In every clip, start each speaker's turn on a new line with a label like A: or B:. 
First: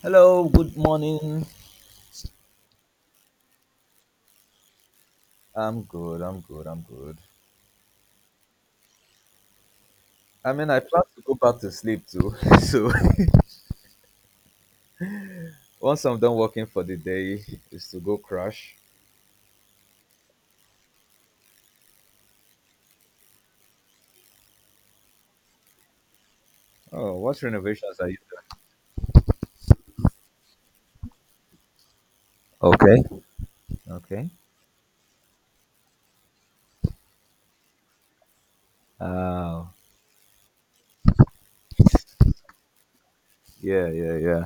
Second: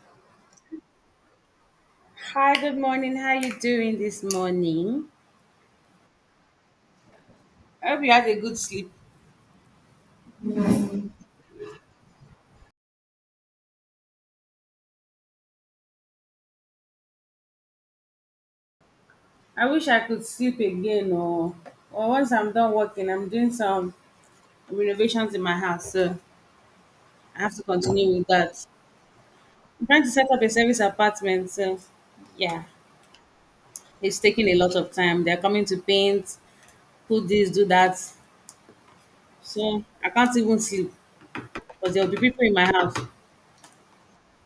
A: Hello, good morning.
B: Hi, good morning. How you doing this morning?
A: I'm good, I'm good, I'm good.
B: I hope you had a good sleep.
A: I mean, I plan to go back to sleep too. So once I'm done working for the day, is to go crash.
B: I wish I could sleep again or once I'm done working, I'm doing some renovations in my house, so
A: Oh,
B: I
A: what
B: have to
A: renovations are
B: continue
A: you
B: with that. I'm trying to set up a service apartment, so yeah,
A: doing? Okay.
B: it's
A: Okay.
B: taking a lot of time. They're coming to paint, put this, do that.
A: Oh,
B: So I can't even sleep because there'll be people in my house.
A: yeah, yeah, yeah.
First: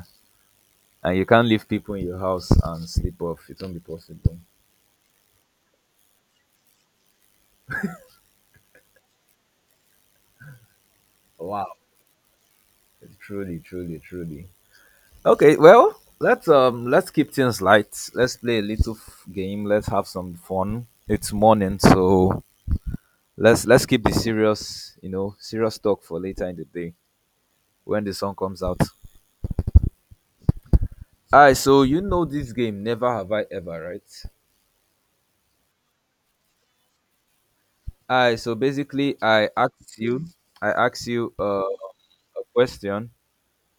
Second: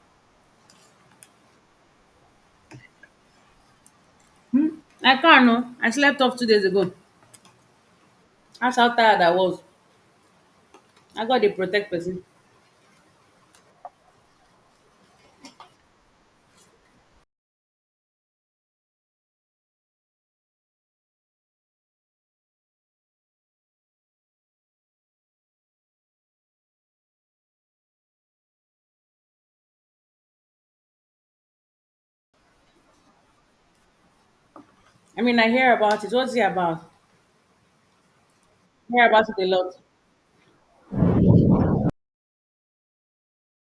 A: And you can't leave people in your house and sleep off. It won't be possible.
B: I can't no. I slept off 2 days ago. That's how tired I was. I got a
A: Wow.
B: protect person.
A: Truly, truly, truly. Okay, well, let's let's keep things light. Let's play a game. Let's have some fun. It's morning, so let's keep the serious, you know, serious talk for later in the day when the song comes out. Alright, so you know this game, Never Have I Ever, right?
B: I mean, I hear about it. What's it about? I
A: Alright, so
B: hear
A: basically
B: about it a
A: I
B: lot.
A: asked you I asked you a question,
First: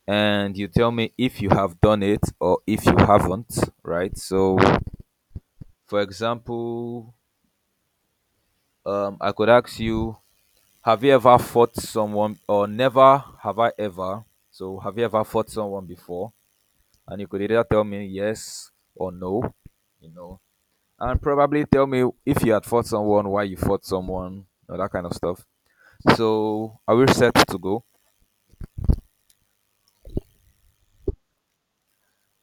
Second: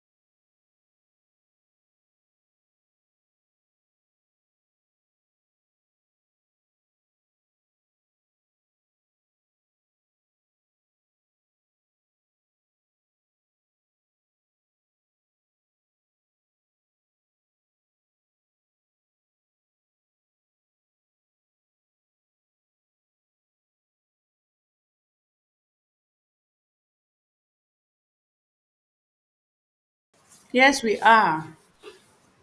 A: and you tell me if you have done it or if you haven't, right? So for example, I could ask you, have you ever fought someone, or never have I ever? So have you ever fought someone before? And you could either tell me yes or no, you know, and probably tell me if you had fought someone, why you fought someone, or that kind of stuff. So are we set to go?
B: Yes, we are.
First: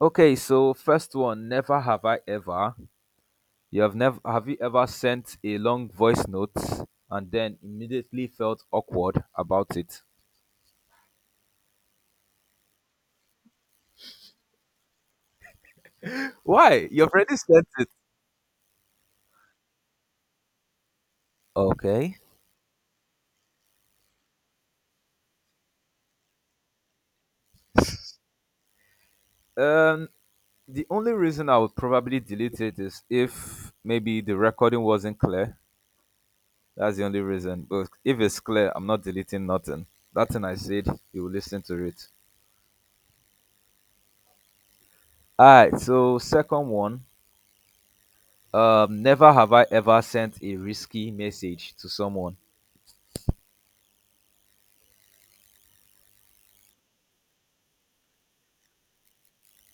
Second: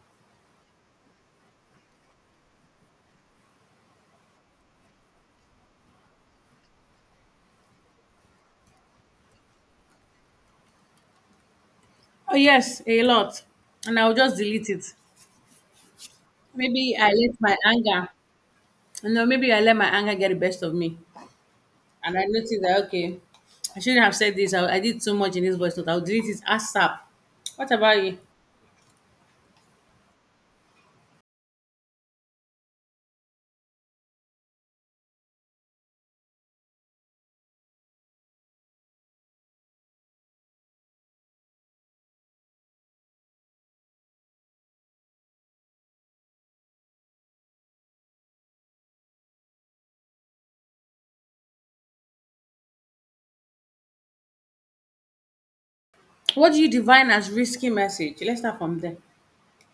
A: Okay, so first one, never have I ever. You have never have you ever sent a long voice note and then immediately felt awkward about it?
B: Oh, yes, a lot. And I'll just delete it.
A: Why?
B: Maybe
A: You've
B: I let
A: already
B: my
A: sent it.
B: anger, no, maybe I let my anger get the best of me.
A: Okay.
B: And I noticed that, okay, I shouldn't have said this. I did too much in this voice note. I'll delete it ASAP. What about you?
A: Um, the only reason I would probably delete it is if maybe the recording wasn't clear. That's the only reason. But if it's clear, I'm not deleting nothing. That thing I said, you will listen to it. Alright, so second one. Never have I ever sent a risky message to someone.
B: What do you define as risky message? Let's start from there.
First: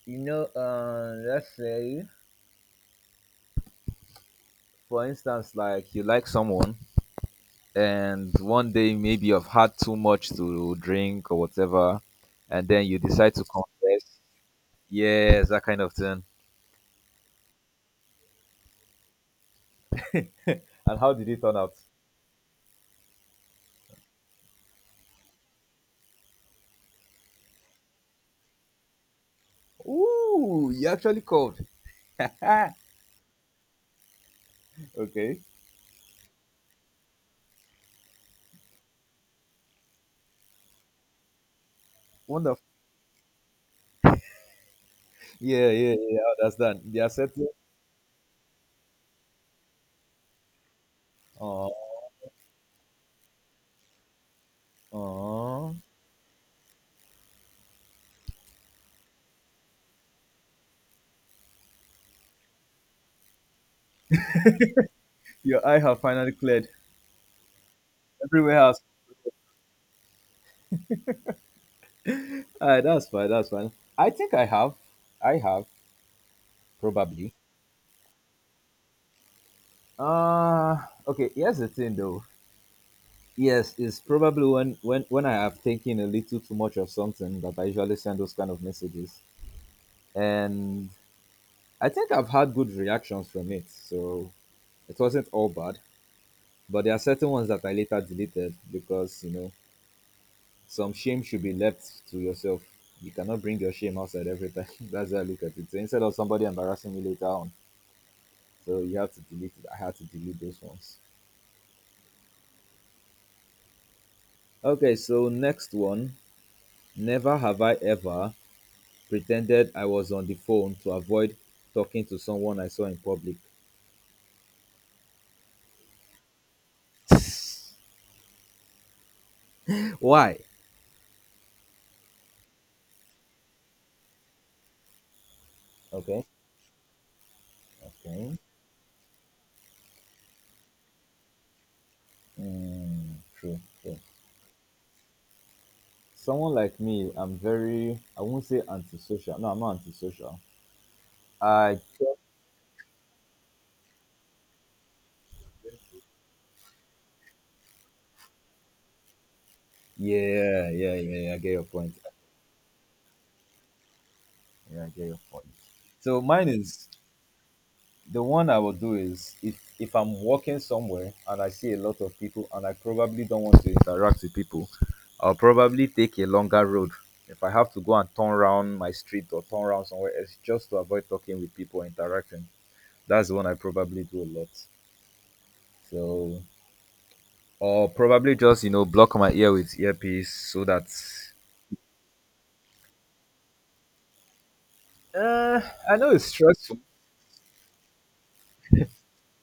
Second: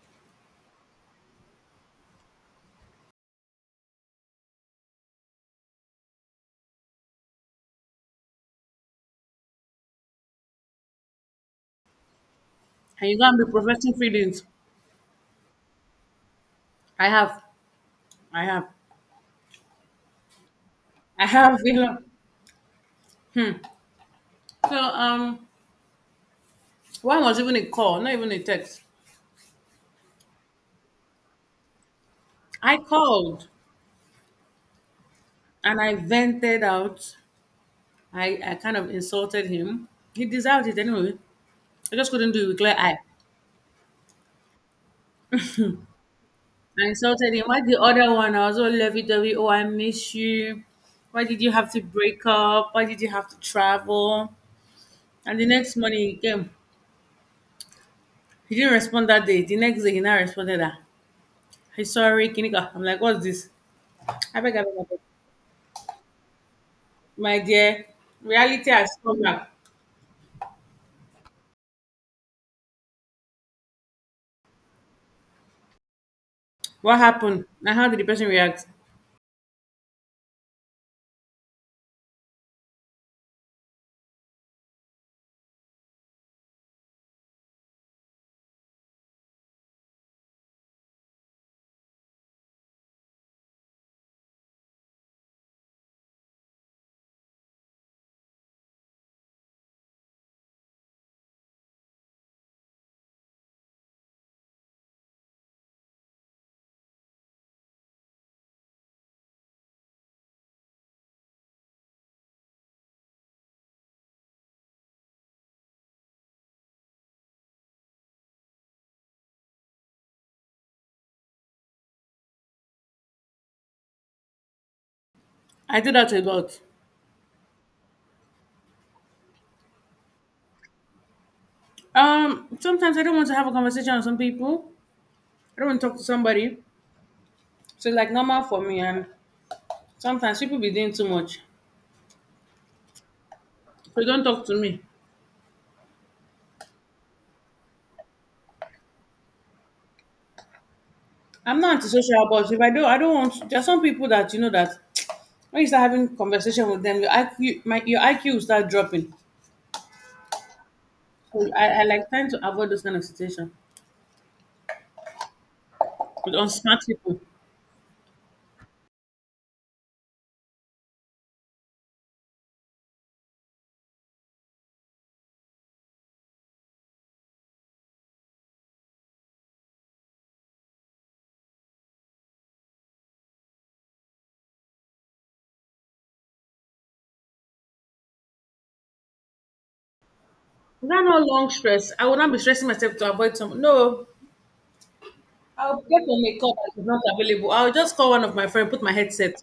A: You know, let's say, for instance, like you like someone and one day maybe you've had too much to drink or whatever, and then you
B: And you're
A: decide
B: gonna
A: to
B: be professing
A: confess.
B: feelings.
A: Yes, that kind of thing.
B: I have, I have,
A: And how
B: I
A: did it turn
B: have. You
A: out?
B: know. So one was even a call, not even a text.
A: Ooh, you actually called.
B: I called,
A: Okay.
B: and I vented out. I kind of insulted him. He deserved it anyway. I just couldn't do it with
A: Wonderful.
B: clear eye.
A: Yeah, yeah, yeah, yeah, I understand.
B: I
A: They are
B: insulted him.
A: settled.
B: Why the other one? I was all lovey dovey. Oh, I miss you. Why did you have to
A: Oh,
B: break up? Why did you have to travel? And the next
A: oh.
B: morning he came. He didn't respond that day. The next day he now responded that. Hey, sorry, Kinika. I'm like, what's this? I beg, I beg, I beg.
A: Your eye have finally cleared.
B: My dear,
A: Everywhere
B: reality
A: else.
B: has come back.
A: Ah, that's fine. That's fine. I think I have. I have
B: What
A: probably.
B: happened? And how did the person react?
A: Uh okay. Here's the thing, though. Yes, it's probably when I have taken a little too much of something that I usually send those kind of messages, and I think I've had good reactions from it. So it wasn't all bad. But there are certain ones that I later deleted because, you know, some shame should be left to yourself. You cannot bring your shame outside every time. That's how I look at it. So instead of somebody embarrassing me later on, so you have to delete it. I had to delete those ones. Okay, so next one. Never have I ever pretended I was on the phone to avoid talking to someone I saw in public.
B: I do that a lot.
A: Why?
B: Sometimes I don't want to have a conversation with some people. I don't want to talk to
A: Okay.
B: somebody. So it's like
A: Okay.
B: normal for me. And sometimes people be doing too much.
A: Mm, true, true.
B: So don't talk to me.
A: Someone like me, I'm very. I won't say antisocial. No, I'm not antisocial.
B: I'm not
A: I.
B: antisocial, but if I do, I don't want to, there are some people that you know that when you start having conversation with them, your IQ, my your IQ will start dropping.
A: Yeah, yeah, yeah, yeah, I
B: So
A: get your
B: I
A: point.
B: like trying to avoid those kind of situation
A: Yeah, I get your point. So
B: with
A: mine
B: unsmart
A: is,
B: people.
A: the one I will do is if I'm walking somewhere and I see a lot of people and I probably don't want to interact with people, I'll probably take a longer road. If I have to go and turn around my street or turn around somewhere, it's just to avoid talking with people or interacting, that's the one I probably do a lot. So, or probably just, you know, block my ear with earpiece so that
B: Is that not long stress? I will not be stressing myself to avoid some. No,
A: uh,
B: I'll
A: I
B: get
A: know
B: on
A: it's
B: a call
A: stressful.
B: that is not available. I'll just call one of my friends, put my headset.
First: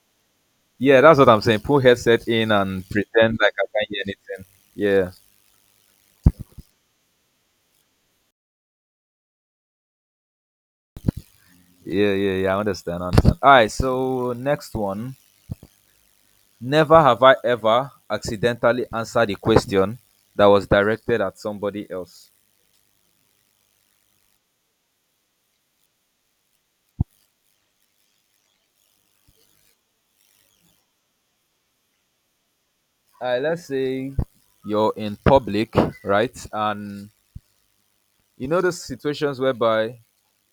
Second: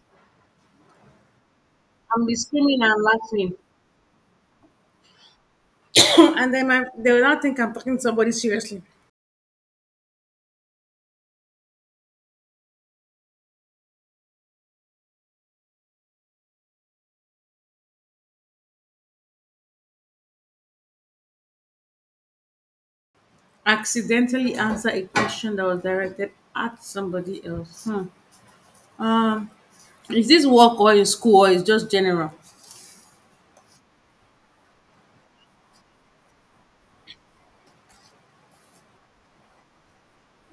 A: Yeah, that's what I'm saying. Put
B: I'm
A: headset
B: be
A: in
B: screaming
A: and
B: and
A: pretend like
B: laughing,
A: I can't hear anything. Yeah,
B: and they will not think I'm talking to somebody seriously.
A: yeah, yeah, yeah. I understand. I understand. All right. So next one. Never have I ever accidentally answered a question that was directed at somebody else.
B: Accidentally answer a question that was directed at somebody else. Hmm. Um, is this work or in school or is just general?
A: All right. Let's say you're in public, right? And you know those situations whereby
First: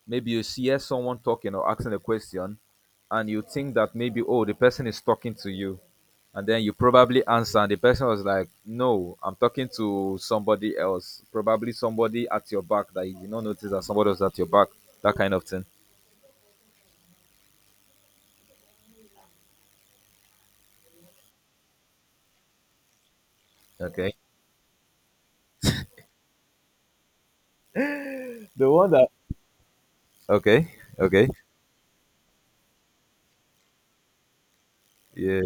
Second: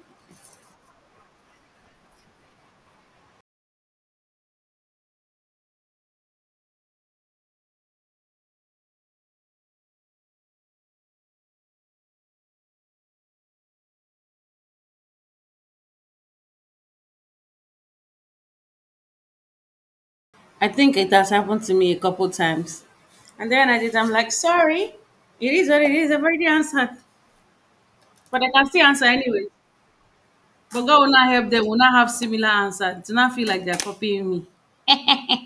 A: maybe you hear someone talking or asking a question, and you think that maybe, oh, the person is talking to you. And then you probably answer, and the person was like, no, I'm talking to somebody else. Probably somebody at your back that you did not notice that somebody was at your back. That kind of thing.
B: I think it has happened to me a couple times, and then I did. I'm
A: Okay.
B: like, sorry, it is what it is. I've already answered, but I can
A: The
B: still
A: one
B: answer
A: that.
B: anyway.
A: Okay.
B: But God will
A: Okay.
B: not help them. Will not have similar answer. Do not feel like they're copying me.
A: Yeah.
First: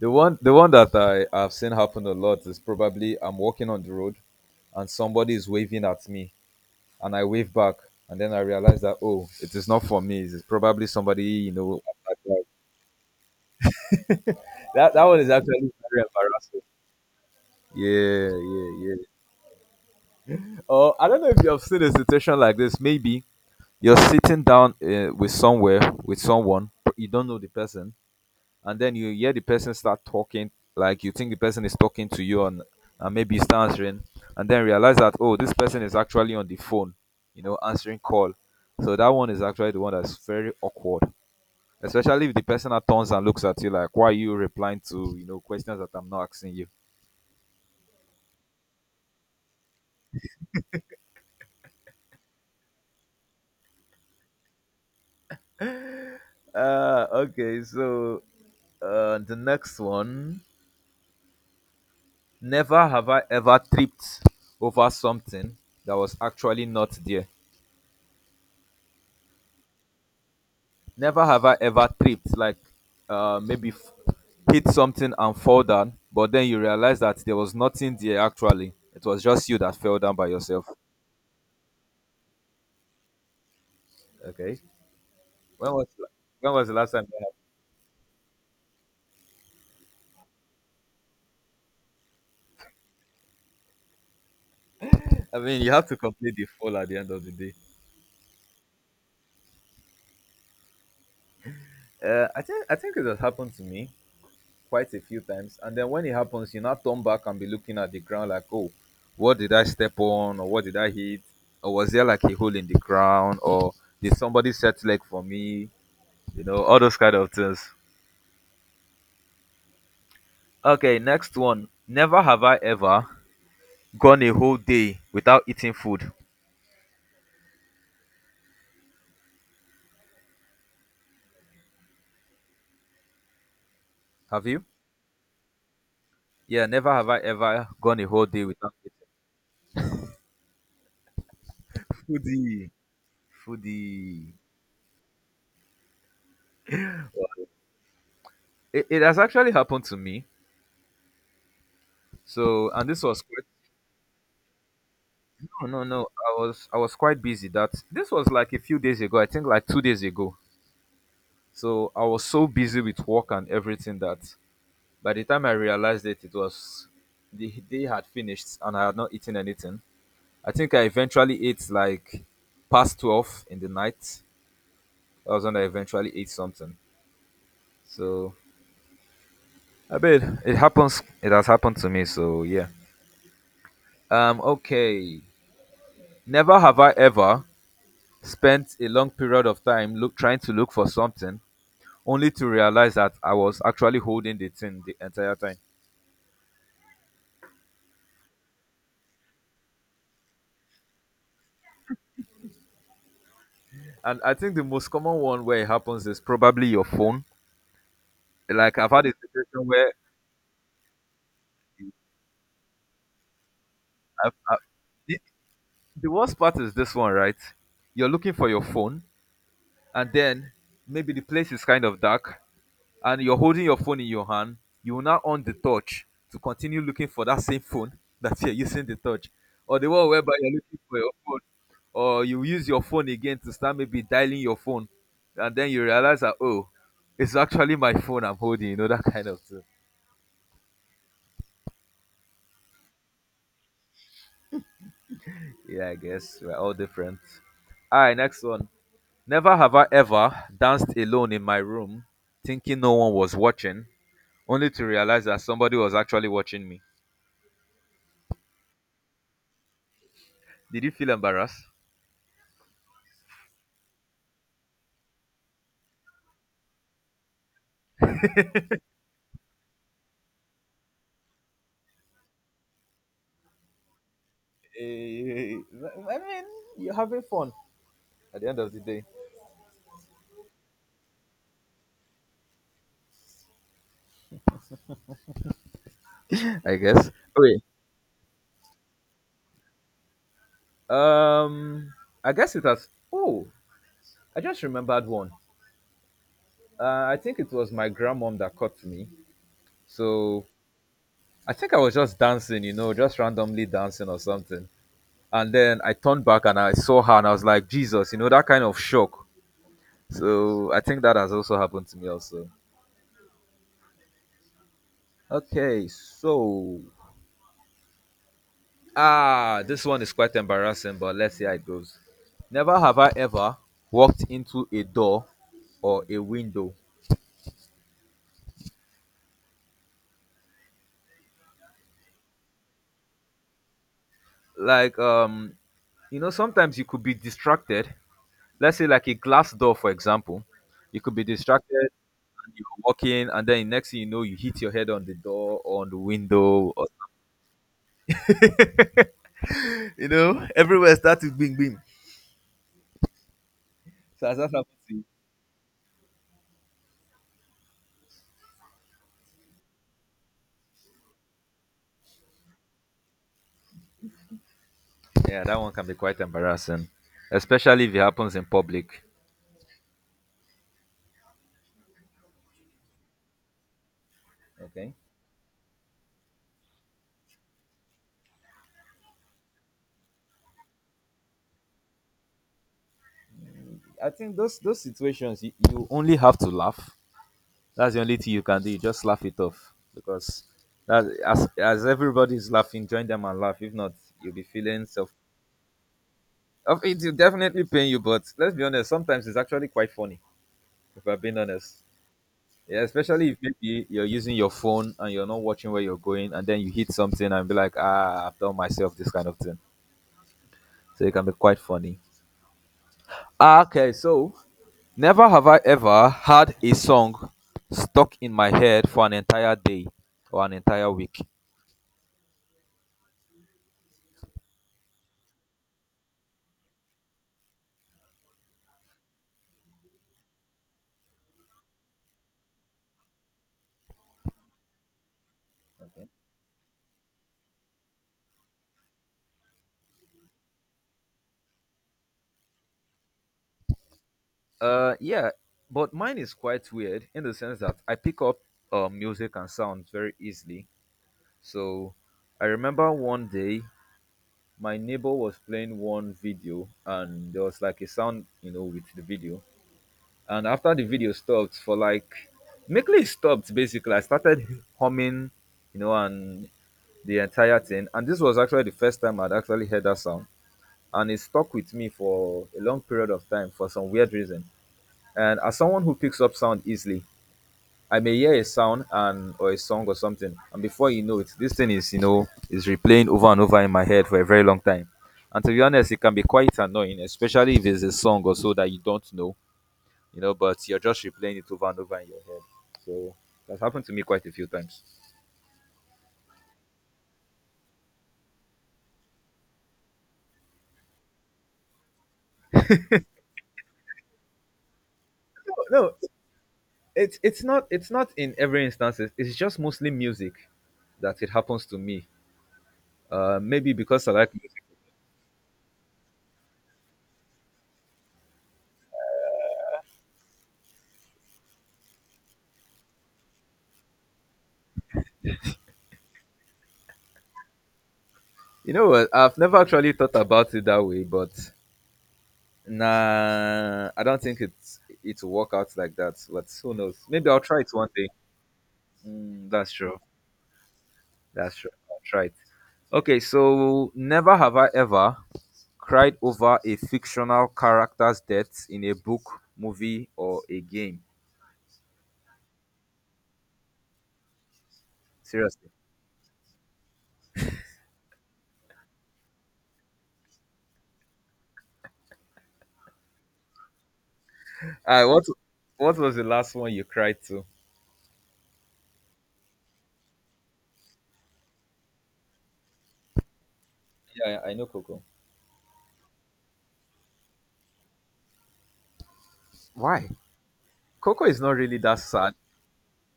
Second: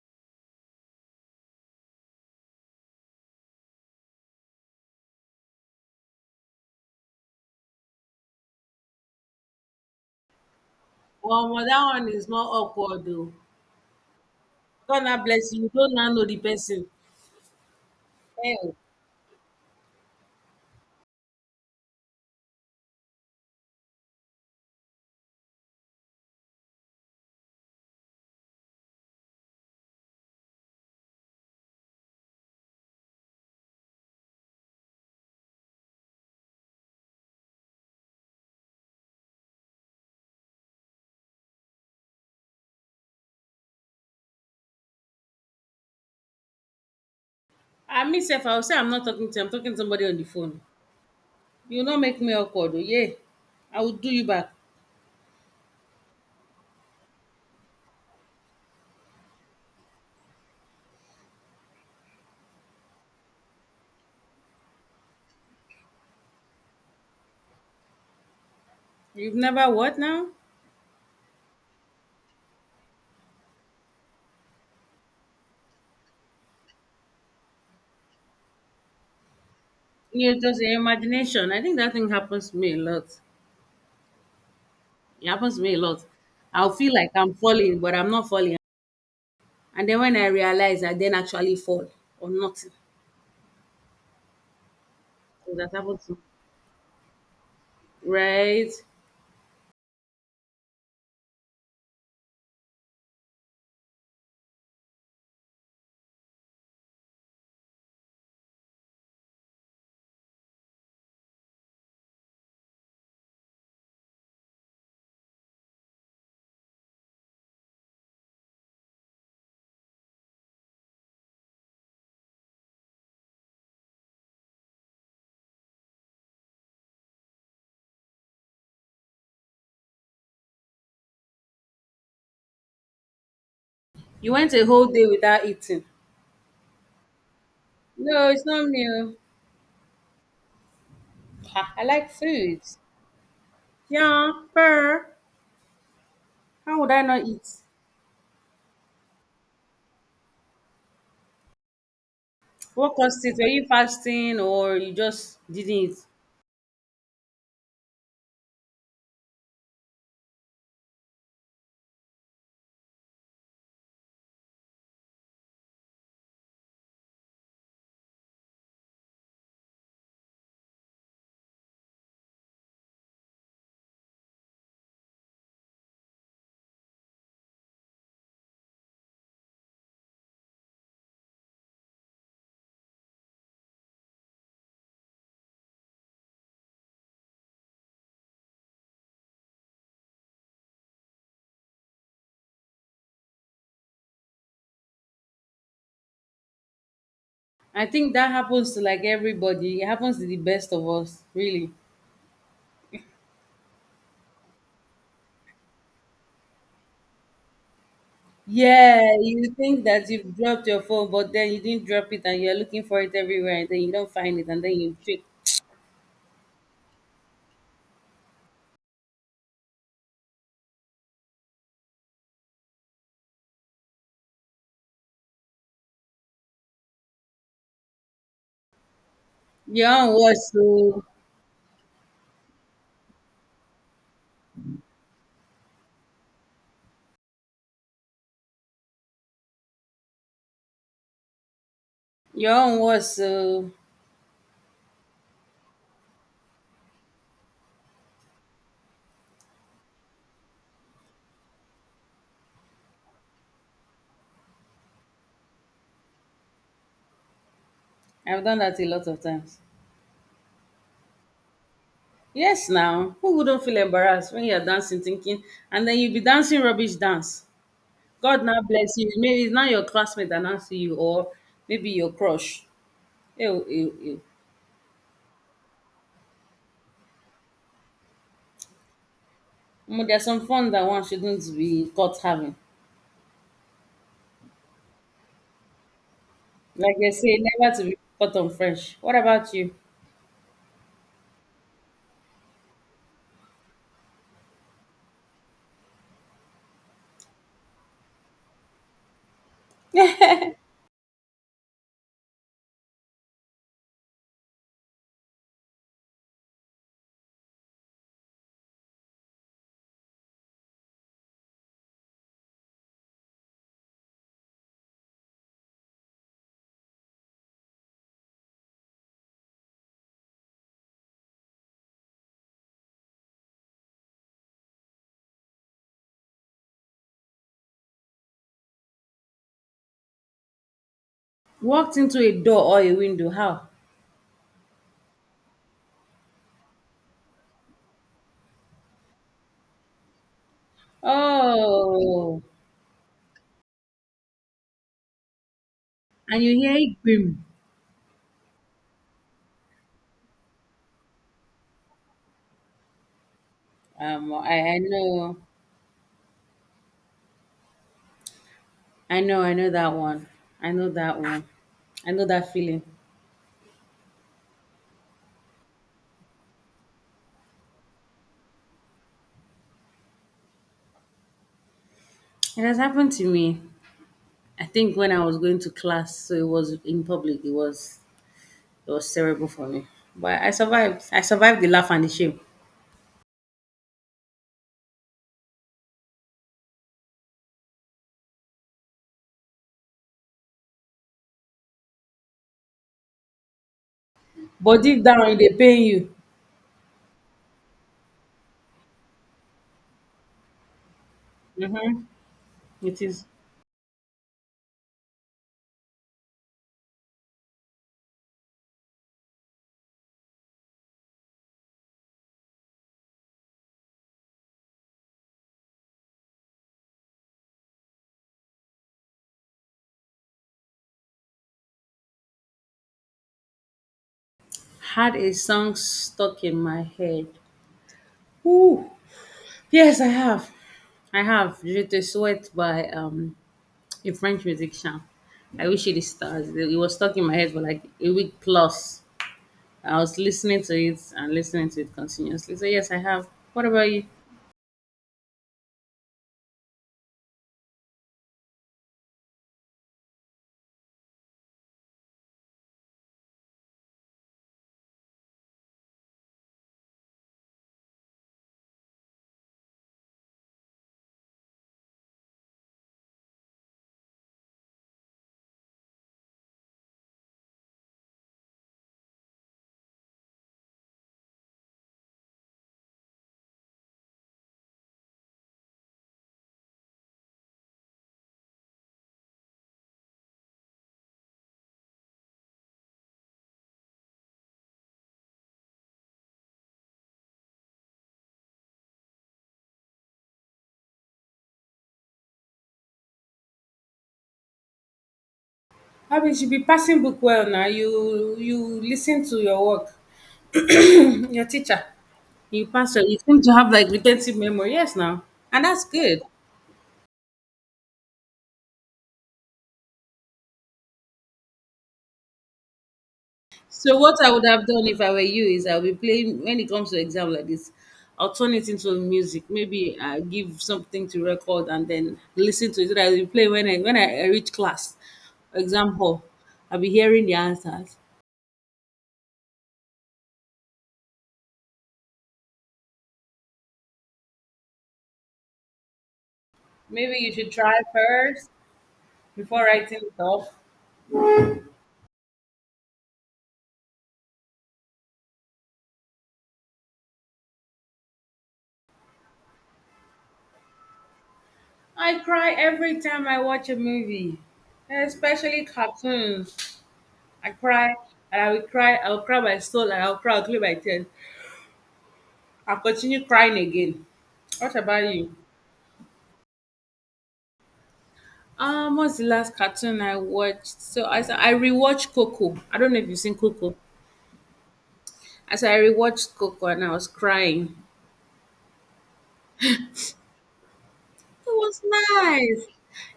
A: The one that I have seen happen a lot is probably I'm walking on the road and somebody is waving at me, and I waved back. And then I realized that, oh, it is not for me. It's probably somebody you
B: Well,
A: know.
B: that one is more awkward though.
A: That
B: God
A: that one
B: now
A: is
B: bless
A: actually
B: you. You don't
A: very
B: now know the
A: embarrassing.
B: person.
A: Yeah, yeah,
B: Eh,
A: yeah. Oh, I don't know if you have seen a situation like this. Maybe you're sitting down with somewhere with someone, but you don't know the person, and then you hear the person start talking. Like you think the person is talking to you, and maybe you start answering, and then realize that, oh, this person is actually on the phone, you know, answering call. So that one is actually the one that's very awkward. Especially if the person now turns and looks at you like, why are you replying to, you know, questions that I'm not asking you?
B: I myself, I will say I'm not talking to you, I'm talking to somebody on the phone. You will not make me awkward, oh yeah. I will do you back.
A: Okay, so the next one. Never have I ever tripped over something that was actually not there.
B: You've never what now?
A: Never have I ever tripped, like, uh, maybe f- hit something and fall down, but then you realize that there was nothing there actually. It was just you that fell down by
B: You're just
A: yourself.
B: your imagination. I think that thing happens to me a lot.
A: Okay.
B: It happens to
A: When
B: me a
A: was
B: lot.
A: when was
B: I'll
A: the last
B: feel
A: time
B: like
A: that
B: I'm falling, but I'm not falling. And then when I realize I then actually fall or nothing.
A: happened? I
B: So
A: mean, you
B: that
A: have to
B: happened to me.
A: complete the fall at the end of the day.
B: Right?
A: I think it has happened to me quite a few times, and then when it happens, you now turn back and be looking at the ground like, oh, what did I step on, or what did I hit, or was there like a hole in the ground, or did somebody set leg for me, you know, all those kind of things. Okay, next one. Never have I ever gone a whole day without eating food.
B: You
A: Have
B: went
A: you?
B: a whole day without eating.
A: Yeah, never have I ever gone a whole
B: No, it's
A: day
B: not
A: without
B: me.
A: eating.
B: Oh. Ha, I like food.
A: Foodie.
B: Yeah,
A: Foodie.
B: but how would I not eat?
A: It has actually happened to me. So, and
B: What
A: this was
B: caused it?
A: quite.
B: Were you fasting or you just
A: No, no,
B: didn't?
A: no. I was quite busy. That this was like a few days ago. I think like 2 days ago. So I was so busy with work and everything that by the time I realized it, it was, the day had finished and I had not eaten anything. I think I eventually ate like past 12 in the night. That was when I eventually ate something. So I bet it happens. It has happened to me. So yeah. Okay. Never have I ever spent a long period of time look trying to look for something only to realize that I was actually holding the thing the entire time.
B: I think that happens to like everybody. It happens to the best of us, really.
A: And I think the most common one where it happens is probably your phone. Like I've
B: Yeah,
A: had a
B: you
A: situation
B: think
A: where
B: that you've dropped your phone, but then you didn't drop it and you're looking for it everywhere and then you don't
A: I've,
B: find it
A: I,
B: and then you
A: the,
B: trick.
A: the worst part is this one, right? You're looking for your phone, and then maybe the place is kind of dark, and you're holding your phone in your hand, you will now on the touch to continue looking for that same phone that you're using the touch. Or
B: Your
A: the one
B: own
A: whereby
B: was
A: you're looking for
B: so.
A: your phone, or you use your phone again to start maybe dialing your phone, and then you realize that, oh, it's actually my phone I'm holding, you know, that kind of thing.
B: Your own was so.
A: Yeah, I guess we're all different. All right, next one. Never have I ever danced alone in my room, thinking no one was watching, only to realize that somebody was actually watching me.
B: I've done that a lot of times.
A: Did you feel embarrassed?
B: Yes, now. Who wouldn't feel embarrassed when you're dancing, thinking, and then you be dancing rubbish dance? God now bless you. Maybe it's not your classmate that now see you, or maybe your crush. Ew, ew, ew.
A: Eh, I mean, you're having fun at the end of the day,
B: Omo, there are some fun that one shouldn't be caught having.
A: I
B: Like they
A: guess.
B: say,
A: Okay.
B: never to be caught on fresh. What about you?
A: Um, I guess it has. Oh, I just remembered one. I think it was my grandmom that caught me. So I think I was just dancing, you know, just randomly dancing or something. And then I turned back and I saw her and I was like, Jesus, you know, that kind of shock. So I think that has also happened to me also. Okay, so, ah, this one is quite embarrassing, but let's see how it goes. Never have I ever walked into a door or a window.
B: Walked into a door or a window. How?
A: Like you know, sometimes you could be distracted. Let's say like a glass door, for example. You could be distracted
B: Oh,
A: and you're walking, and then next thing you know, you hit your head on the door or on the
B: and you
A: window.
B: hear
A: Or...
B: it boom.
A: you know, everywhere starts with bing bing. So
B: Um,
A: as that
B: I, I
A: happens to you,
B: know, I know, I know that one. I know that one. I know that feeling.
A: yeah, that one can be quite embarrassing, especially if it happens in public.
B: It has happened to me. I
A: Okay.
B: think when I was going to class, so it was in public. It was terrible for me, but I survived. I survived the laugh and the shame.
A: I think those situations you, you only have to laugh. That's the only thing you can do. You just laugh it off because that as everybody's laughing, join them and laugh. If not, you'll be
B: But
A: feeling
B: deep
A: self.
B: down, it dey pain you.
A: Of it will definitely pain you, but let's be honest. Sometimes it's actually quite funny. If I'm being honest, yeah,
B: It is.
A: especially if maybe you're using your phone and you're not watching where you're going, and then you hit something and be like, ah, I've done myself this kind of thing. So it can be quite funny. Ah, okay, so never have I ever had a song stuck in my head for an entire day or an entire week.
B: Had a song stuck in my head. Ooh. Yes, I have. I have Je te souhaite by a French musician. I wish you the stars. It was stuck in my head for like a week plus. I was listening to it and listening to it continuously. So yes, I have. What about you?
A: Yeah, but mine is quite weird in the sense that I pick up music and sounds very easily. So I remember one day my neighbor was playing one video and there was like a sound, you know, with the video. And after the video stopped for like, mainly it stopped basically, I started humming, you know, and the entire thing. And this was actually the first time I'd actually heard that sound. And it stuck with me for a long period of time for some weird reason. And as someone who picks up sound easily, I may hear a sound and or a song or something. And before you know it, this thing is, you know, is replaying over and over in my head for a very long time. And to be honest, it can be quite annoying, especially if it's a song or so that you don't know, you know, but you're just replaying it over and over in your head. So that's happened to me quite a few times.
B: I mean, you should be passing book well now. You listen to your work, your teacher. You pass. Well. You seem to have like retentive memory. Yes, now, and that's
A: No,
B: good.
A: it's not in every instance. It's just mostly music that it happens to me. Maybe
B: So
A: because I
B: what I
A: like
B: would
A: music.
B: have done if I were you is I'll be playing when it comes to exam like this, I'll turn it into music. Maybe I give something to record and then listen to it. So that I'll play when I reach class, exam hall. I'll be hearing the answers.
A: You know what? I've never actually thought about it that way, but nah, I don't think it will work out like that. But who knows?
B: Maybe you
A: Maybe I'll
B: should
A: try it
B: try
A: one day.
B: first
A: Mm,
B: before
A: that's true.
B: writing it off.
A: That's true. I'll try it. Okay, so never have I ever cried over a fictional character's death in a book, movie, or a game.
B: I cry every time I watch a movie, especially
A: Seriously.
B: cartoons. I cry and I will cry. I will cry my soul and I will cry, I'll clear my tears. I'll continue crying again.
A: All
B: What
A: right,
B: about
A: what
B: you?
A: what was the last one you cried to?
B: What's the last cartoon I watched? So I rewatched Coco. I don't know if you've seen Coco.
A: Yeah, yeah, I know Coco.
B: I said I rewatched Coco and I was crying.
A: Why? Coco is not
B: It
A: really
B: was
A: that sad.
B: nice.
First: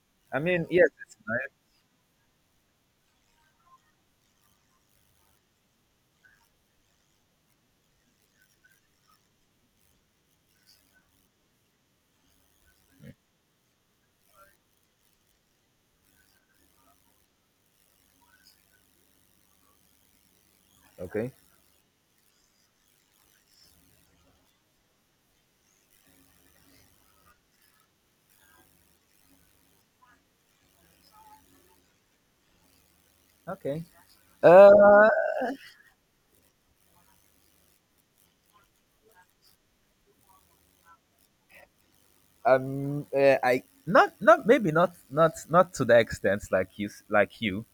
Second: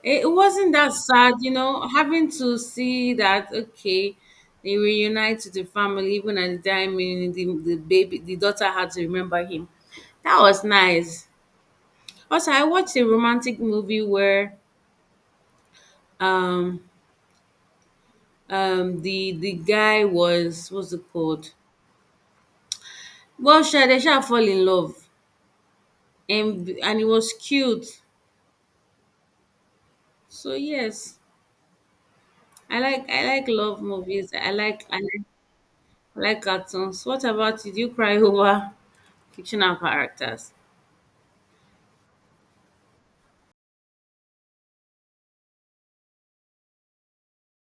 B: It
A: I mean,
B: wasn't
A: yes,
B: that
A: it's
B: sad, you know, having to see that okay, they reunited the family even at the time when the daughter had to remember him. That was nice. Also, I watched a romantic movie where um the guy was what's it
A: nice. Okay.
B: called? Well, sure, they shall fall in love, and it was cute. So yes, I like love
A: Okay.
B: movies.
A: Uh,
B: I like cartoons. What about you? Do you cry over fictional characters?
A: I not maybe not to the extent like like you,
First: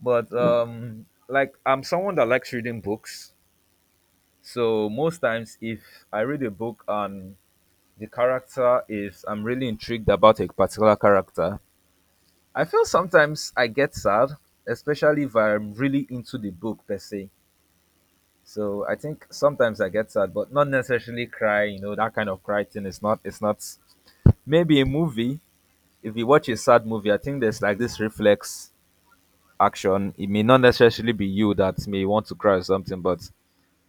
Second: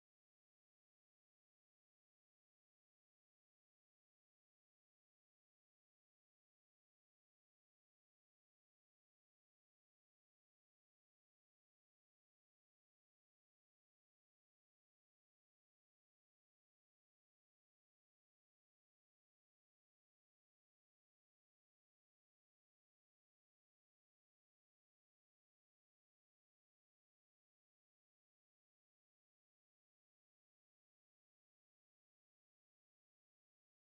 A: but like I'm someone that likes reading books. So most times, if I read a book and the character is, I'm really intrigued about a particular character. I feel sometimes I get sad, especially if I'm really into the book per se. So I think sometimes I get sad, but not necessarily cry. You know that kind of cry thing is not. It's not. Maybe a movie. If you watch a sad movie, I think there's like this reflex action. It may not necessarily be you that may want to cry or something, but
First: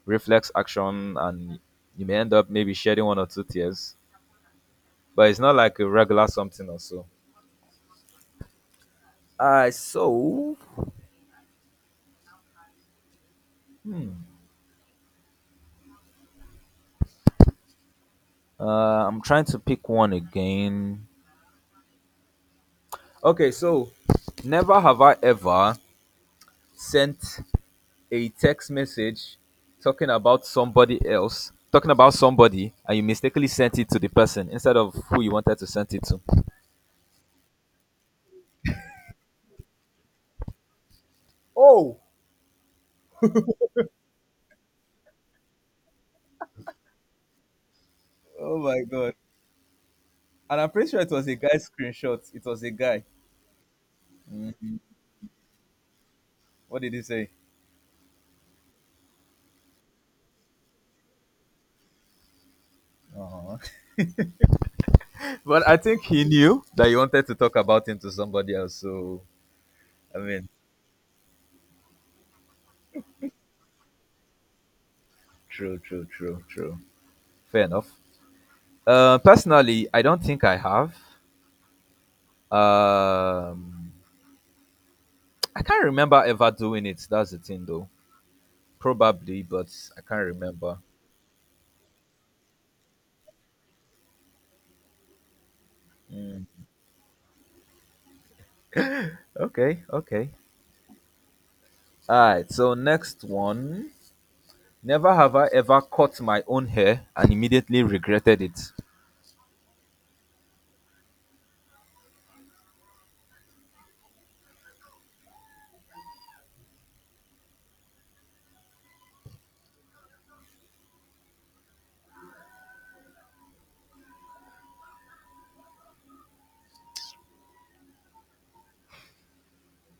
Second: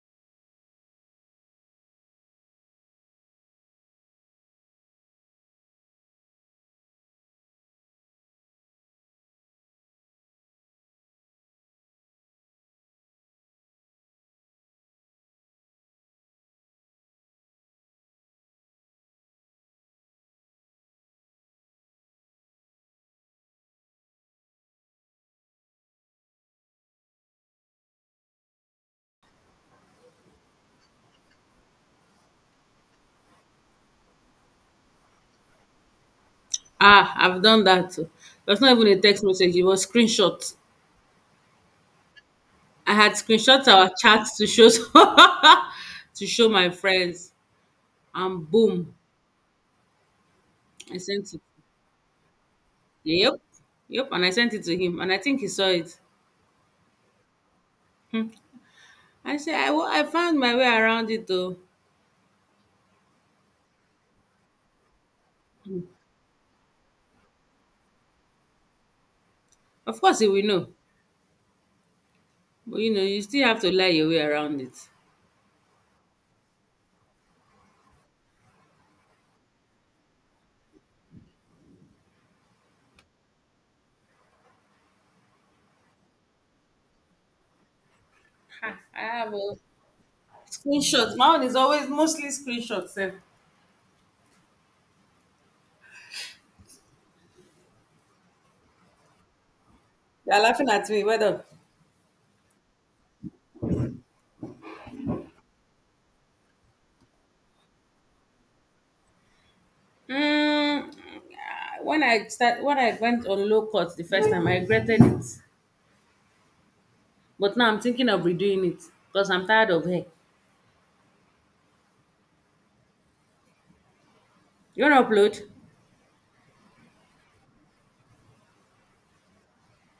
A: reflex action, and you may end up maybe shedding one or two tears. But it's not like a regular something or so. So uh, I'm trying to pick one again. Okay, so never have I ever sent a text message talking about somebody else, talking about somebody, and you mistakenly sent it to the person instead of who you wanted to send it to.
B: Ah, I've done that too. It was not even a text message. It was screenshot.
A: Oh,
B: I had screenshot our chats to show to show my friends, and
A: oh my
B: boom,
A: god! And I'm pretty
B: I
A: sure it was
B: sent
A: a
B: it.
A: guy's screenshot. It was a guy.
B: Yep, yep, and I sent it to him, and I think he saw it.
A: What did he say?
B: Hmm. I said I found my way around it though.
A: uh But I think he knew that you wanted to talk about him to somebody else. So
B: Of course,
A: I
B: he will
A: mean,
B: know. But you know, you still have to lie your way around it.
A: true, true, true, true. Fair enough. Personally, I don't think I have. Um, I can't remember ever doing it. That's the thing, though.
B: Ha, I have
A: Probably,
B: a
A: but I can't remember.
B: screenshot. My own is always mostly screenshots. Sef.
A: Okay, okay.
B: They are laughing at me. Well done.
A: Alright, so next one. Never have I ever cut my own hair and immediately regretted it.
B: Mm, ah, when I went on low cut the first time, I regretted it. But now I'm thinking of redoing it because I'm tired of hair. You want to upload?